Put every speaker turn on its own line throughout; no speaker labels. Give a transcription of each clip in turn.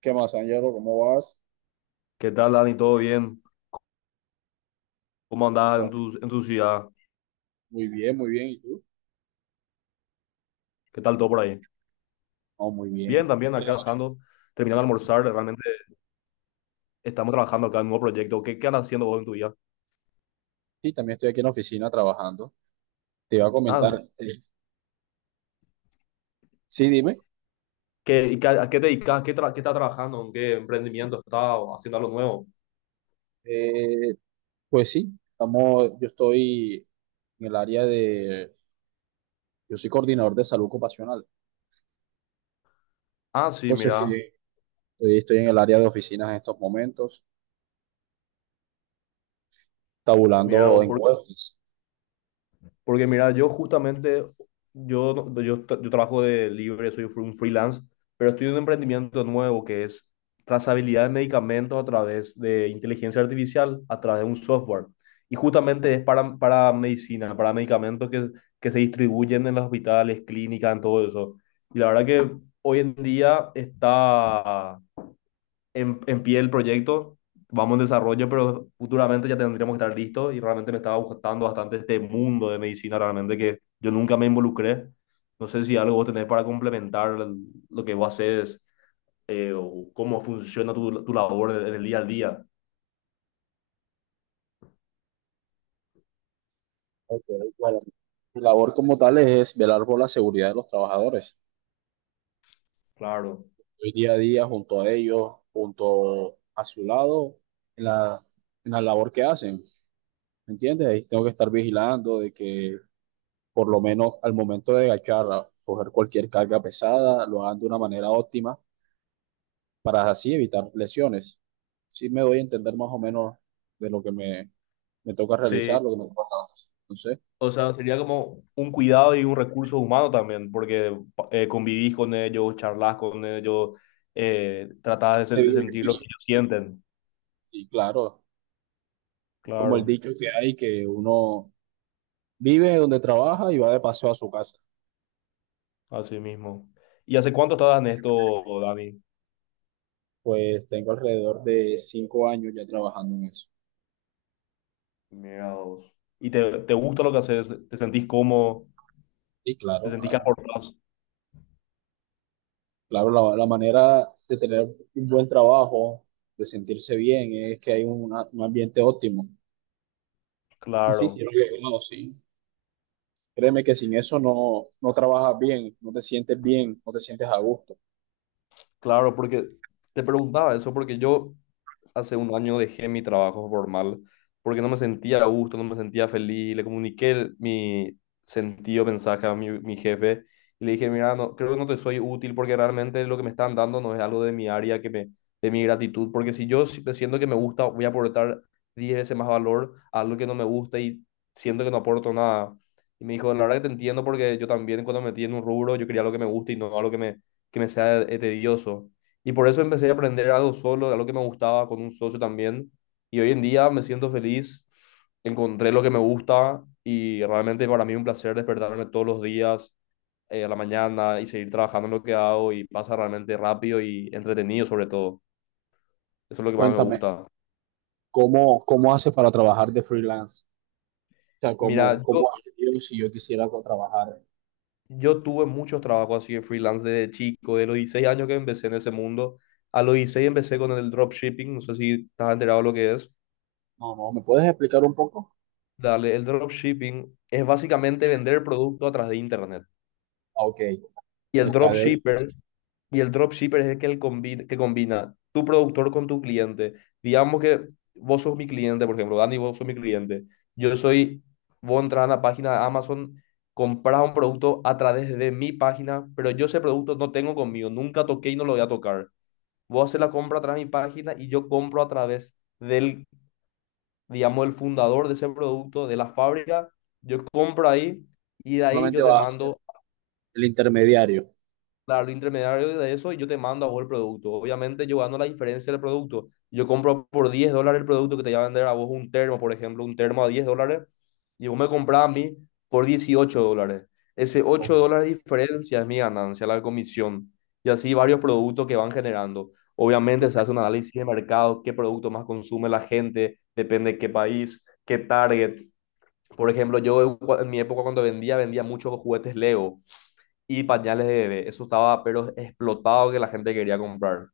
¿Qué más, Ángelo? ¿Cómo vas?
¿Qué tal, Dani? ¿Todo bien? ¿Cómo andás en
Pues,
tu ciudad?
muy bien, muy bien. ¿Y tú?
¿Qué tal todo por ahí?
Oh, muy
Bien,
bien.
también acá trabajando, terminando de almorzar. Realmente estamos trabajando acá en un nuevo proyecto. ¿Qué, qué andas haciendo vos en tu vida?
Sí, también estoy aquí en la oficina trabajando. Te iba a
Ah, ¿en
comentar.
serio?
eh, sí, dime.
¿Qué, y a qué te dedicas? ¿Qué, qué estás trabajando? ¿En qué emprendimiento estás? ¿O haciendo algo nuevo?
Eh, pues sí, yo estoy en el área de... Yo soy coordinador de salud ocupacional.
Ah, sí,
Entonces, sí,
mira.
estoy en el área de oficinas en estos momentos,
Mira
tabulando
vos.
encuestas.
Porque mira, yo justamente, yo, yo, yo trabajo de libre, soy un freelance, pero estoy en un emprendimiento nuevo que es trazabilidad de medicamentos a través de inteligencia artificial, a través de un software. Y justamente es para medicina, para medicamentos que se distribuyen en los hospitales, clínicas, en todo eso. Y la verdad que hoy en día está en pie el proyecto, vamos en desarrollo, pero futuramente ya tendríamos que estar listos y realmente me estaba gustando bastante este mundo de medicina, realmente que yo nunca me involucré. No sé si algo vos tenés para complementar lo que vos haces, o cómo funciona tu labor en el día al día.
Ok, bueno. Mi labor como tal es velar por la seguridad de los trabajadores.
Claro.
Estoy día a día junto a ellos, junto a su lado, en la, en la labor que hacen, ¿me entiendes? Ahí tengo que estar vigilando de que por lo menos al momento de agachar, a coger cualquier carga pesada, lo hagan de una manera óptima para así evitar lesiones. Sí me doy a entender más o menos de lo me toca
Sí,
realizar, lo que me toca hacer. Entonces,
o sea, sería como un cuidado y un recurso humano también, porque convivís con ellos, charlas con ellos, tratás de
se
de
vive el
sentir lo que
brillo.
ellos sienten.
Y claro, es como el
Claro.
dicho que hay, que uno vive donde trabaja y va de paseo a su casa.
Así mismo. ¿Y hace cuánto estás en esto, Dani?
Pues tengo alrededor de 5 años ya trabajando en eso.
Mira vos. ¿Y te gusta lo que haces? ¿Te sentís cómo?
Y
¿Te
claro,
sentís que
claro.
aportás?
Claro, la manera de tener un buen trabajo, de sentirse bien, es que hay una- un ambiente óptimo. Y sí, y
Claro.
yo sí lo he logrado, sí. Créeme que sin eso no, no trabajas bien, no te sientes bien, no te sientes a gusto.
Claro, porque te preguntaba eso, porque yo hace un año dejé mi trabajo formal, porque no me sentía a gusto, no me sentía feliz, le comuniqué mi sentido, mensaje a mi jefe y le dije, mira, no, creo que no te soy útil porque realmente lo que me están dando no es algo de mi área, de mi gratitud, porque si yo siento que me gusta, voy a aportar 10 veces más valor a algo que no me gusta y siento que no aporto nada. Y me dijo, la verdad que te entiendo porque yo también cuando me metí en un rubro, yo quería lo que me gusta y no algo que me sea tedioso. Y por eso empecé a aprender algo solo, algo que me gustaba con un socio también. Y hoy en día me siento feliz, encontré lo que me gusta y realmente para mí es un placer despertarme todos los días a la mañana y seguir trabajando en lo que hago y pasa realmente rápido y entretenido sobre todo. Eso es lo que más me
Cuéntame,
gusta.
¿cómo, cómo haces para trabajar de freelance? O sea, ¿cómo,
Mira, yo,
cómo haces yo si yo quisiera co- trabajar?
yo tuve muchos trabajos así de freelance desde chico, de los 16 años que empecé en ese mundo. A los 16 empecé con el dropshipping, no sé si estás enterado de lo que es.
No, no, ¿me puedes explicar un poco?
Dale, el dropshipping es básicamente vender producto a través de internet.
Ah, ok,
Y el
mercadeo,
dropshipper, y el dropshipper es el que, que combina tu productor con tu cliente. Digamos que vos sos mi cliente, por ejemplo, Dani, vos sos mi cliente. Yo soy, Vos entras a la página de Amazon, compras un producto a través de mi página, pero yo ese producto no tengo conmigo, nunca toqué y no lo voy a tocar. Vos haces la compra a través de mi página y yo compro a través del, digamos, el fundador de ese producto, de la fábrica. Yo compro ahí y de ahí
solamente
yo te
va a ser
mando
el intermediario.
al intermediario de eso y yo te mando a vos el producto. Obviamente yo gano la diferencia del producto. Yo compro por $10 el producto que te va a vender a vos un termo, por ejemplo, un termo a $10 y vos me compras a mí por $18. Ese ocho
Ok.
dólares de diferencia es mi ganancia, la comisión. Y así varios productos que van generando. Obviamente se hace un análisis de mercado, qué producto más consume la gente, depende de qué país, qué target. Por ejemplo, yo en mi época cuando vendía, vendía muchos juguetes Lego y pañales de bebé. Eso estaba, pero explotado, que la gente quería comprar.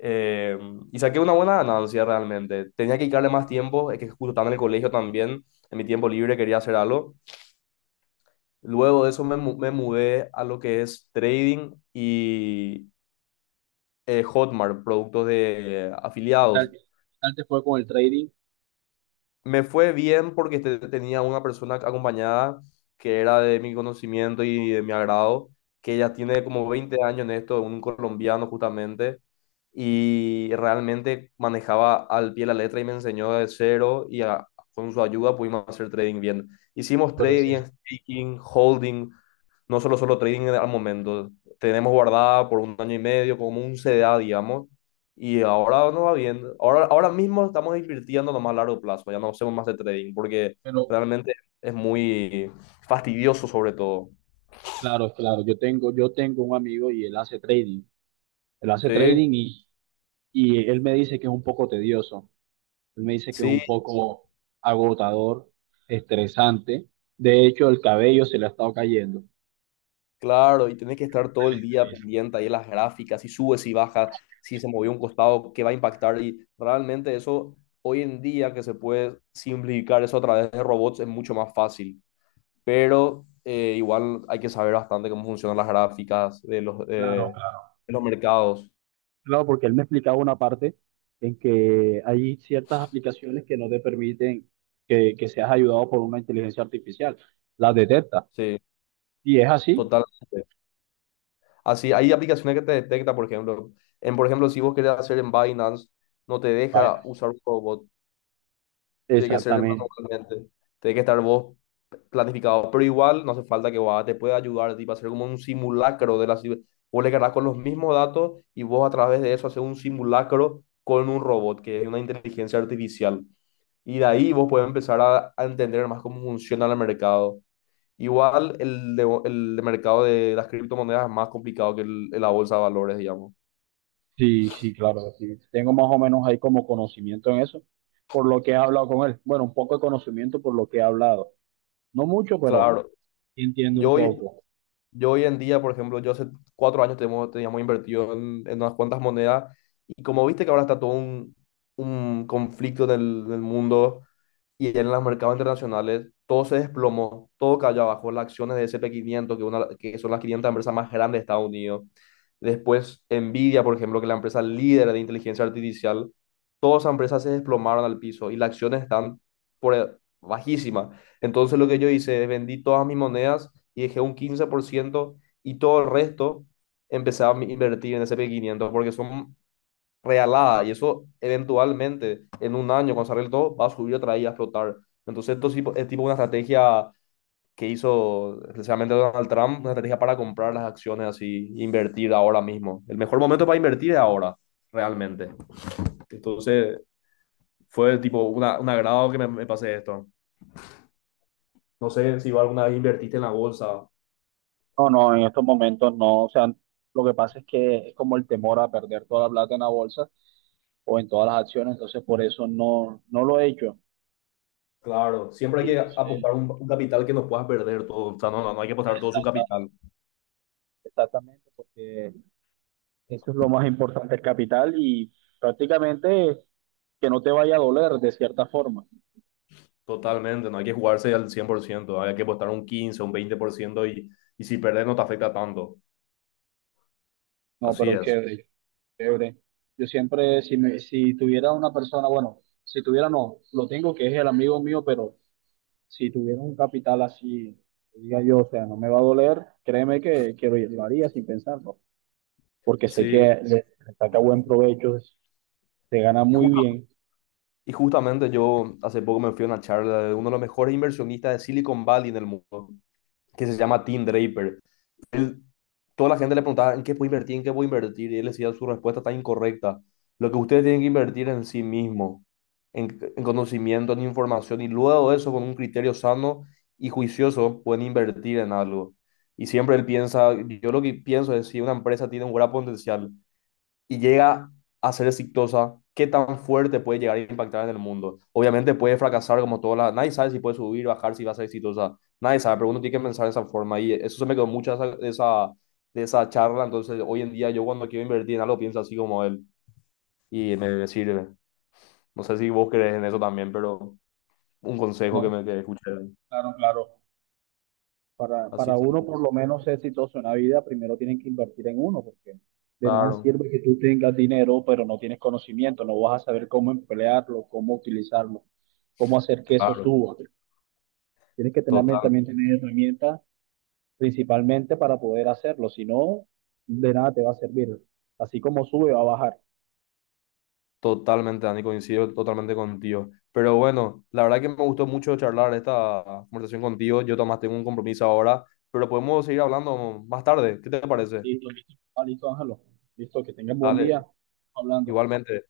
Eh, y saqué una buena ganancia realmente. Tenía que dedicarle más tiempo, es que justo estaba en el colegio también, en mi tiempo libre quería hacer algo. Luego de eso me mudé a lo que es trading y Hotmart, productos de afiliados.
Qué tal te fue con el trading?
Me fue bien porque tenía una persona acompañada que era de mi conocimiento y de mi agrado, que ella tiene como 20 años en esto, un colombiano justamente, y realmente manejaba al pie la letra y me enseñó de cero y con su ayuda pudimos hacer trading bien. Hicimos
Pero, es
trading,
que-
staking, holding, no solo trading al momento. Tenemos guardada por un año y medio como un CDA, digamos, y ahora no va bien. Ahora mismo estamos invirtiendo nomás a largo plazo. Ya no hacemos más de trading porque
pero
realmente es muy fastidioso sobre todo.
claro, claro, yo tengo un amigo y él hace trading. Él hace
Sí,
trading y él me dice que es un poco tedioso. Él me dice que es
sí,
un poco agotador, estresante. De hecho, el cabello se le ha estado cayendo.
claro. Y tenés que estar todo
El
el día
estrés.
pendiente ahí de las gráficas, si sube, si baja, si se movió un costado, qué va a impactar. Y realmente eso, hoy en día que se puede simplificar eso a través de robots, es mucho más fácil. Pero igual hay que saber bastante cómo funcionan las gráficas de los,
Claro,
eh,
claro.
de los mercados.
Claro, porque él me explicaba una parte en que hay ciertas aplicaciones que no te permiten que seas ayudado por una inteligencia artificial. Las detecta.
Sí.
Y es así.
Totalmente. Así, hay aplicaciones que te detecta. Por ejemplo, si vos querés hacer en Binance, no te deja usar un robot, tiene que ser
Exactamente.
manualmente, tiene que estar vos planificado, pero igual no hace falta que vos te pueda ayudar, tipo, hacer como un simulacro Vos le cargas con los mismos datos y vos a través de eso haces un simulacro con un robot, que es una inteligencia artificial. Y de ahí vos puedes empezar a entender más cómo funciona el mercado. Igual el mercado de las criptomonedas es más complicado que la bolsa de valores, digamos. Mm,
Sí, sí, claro, sí. Tengo más o menos ahí como conocimiento en eso, por lo que he hablado con él. Bueno, un poco de conocimiento por lo que he hablado. No mucho, pero
claro,
sí entiendo un
yo hoy,
poco.
yo hoy en día, por ejemplo, yo hace 4 años teníamos invertido en unas cuantas monedas, y como viste que ahora está todo un conflicto en el mundo, y en los mercados internacionales todo se desplomó, todo cayó abajo, las acciones de S&P 500, que son las 500 empresas más grandes de Estados Unidos. Después Nvidia, por ejemplo, que es la empresa líder de inteligencia artificial, todas esas empresas se desplomaron al piso y las acciones están por e- bajísimas. Entonces, lo que yo hice es vendí todas mis monedas y dejé un 15%, y todo el resto empecé a invertir en S&P 500 porque son realada, y eso eventualmente en un año, cuando se arregle todo, va a subir otra vez y a explotar. Entonces esto es tipo una estrategia que hizo especialmente Donald Trump, una estrategia para comprar las acciones así, invertir ahora mismo. El mejor momento para invertir es ahora, realmente. Entonces fue tipo un agrado que me pasé esto. No sé si vos alguna vez invertiste en la bolsa.
No, no, en estos momentos no. O sea, lo que pasa es que es como el temor a perder toda la plata en la bolsa o en todas las acciones, entonces por eso no, no lo he hecho.
Claro, siempre
Y
hay que
entonces,
apostar un capital que no puedas perder todo. O sea, no, no, no hay que apostar todo su
exacta-
capital.
exactamente, porque eso es lo más importante, el capital y prácticamente que no te vaya a doler de cierta forma.
Totalmente, no hay que jugarse al 100%, hay que apostar un 15, un 20%, y si perder no te afecta tanto.
No,
Así
pero
es.
chévere, chévere. Yo siempre, si, me, si tuviera una persona, bueno, si tuviera no, lo tengo que es el amigo mío, pero si tuviera un capital así, que diga yo, o sea, no me va a doler, créeme que lo haría sin pensarlo, porque sé que
Sí,
le saca buen provecho, se gana
y,
muy
justa-
bien,
y justamente yo hace poco me fui a una charla de uno de los mejores inversionistas de Silicon Valley en el mundo, que se llama Tim Draper. Él, toda la gente le preguntaba en qué puedo invertir, en qué puedo invertir, y él decía, su respuesta está incorrecta. Lo que ustedes tienen que invertir en sí mismo, en conocimiento, en información, y luego de eso, con un criterio sano y juicioso, pueden invertir en algo. Y siempre él piensa, yo lo que pienso es, si una empresa tiene un gran potencial y llega a ser exitosa, ¿qué tan fuerte puede llegar a impactar en el mundo? Obviamente puede fracasar como toda la. Nadie sabe si puede subir, bajar, si va a ser exitosa. Nadie sabe, pero uno tiene que pensar de esa forma. Y eso se me quedó mucho de esa charla. Entonces, hoy en día yo, cuando quiero invertir en algo, pienso así como él y me sirve. No sé si vos crees en eso también, pero un consejo
¿no?
que escuché.
Claro, claro.
Así,
Para
sí.
uno por lo menos ser exitoso en la vida, primero tienen que invertir en uno, porque de nada
Claro,
sirve que tú tengas dinero, pero no tienes conocimiento, no vas a saber cómo emplearlo, cómo utilizarlo, cómo hacer que eso
claro,
suba. Tienes que tener,
total.
también tener herramientas principalmente para poder hacerlo, si no, de nada te va a servir. Así como sube, va a bajar.
Totalmente, Dani, coincido totalmente contigo. Pero bueno, la verdad que me gustó mucho charlar esta conversación contigo. Yo además tengo un compromiso ahora, pero podemos seguir hablando más tarde. ¿Qué te parece?
Listo, listo, ah, listo, Ángelo. Listo, que tengan buen
Dale,
día. Hablando.
igualmente.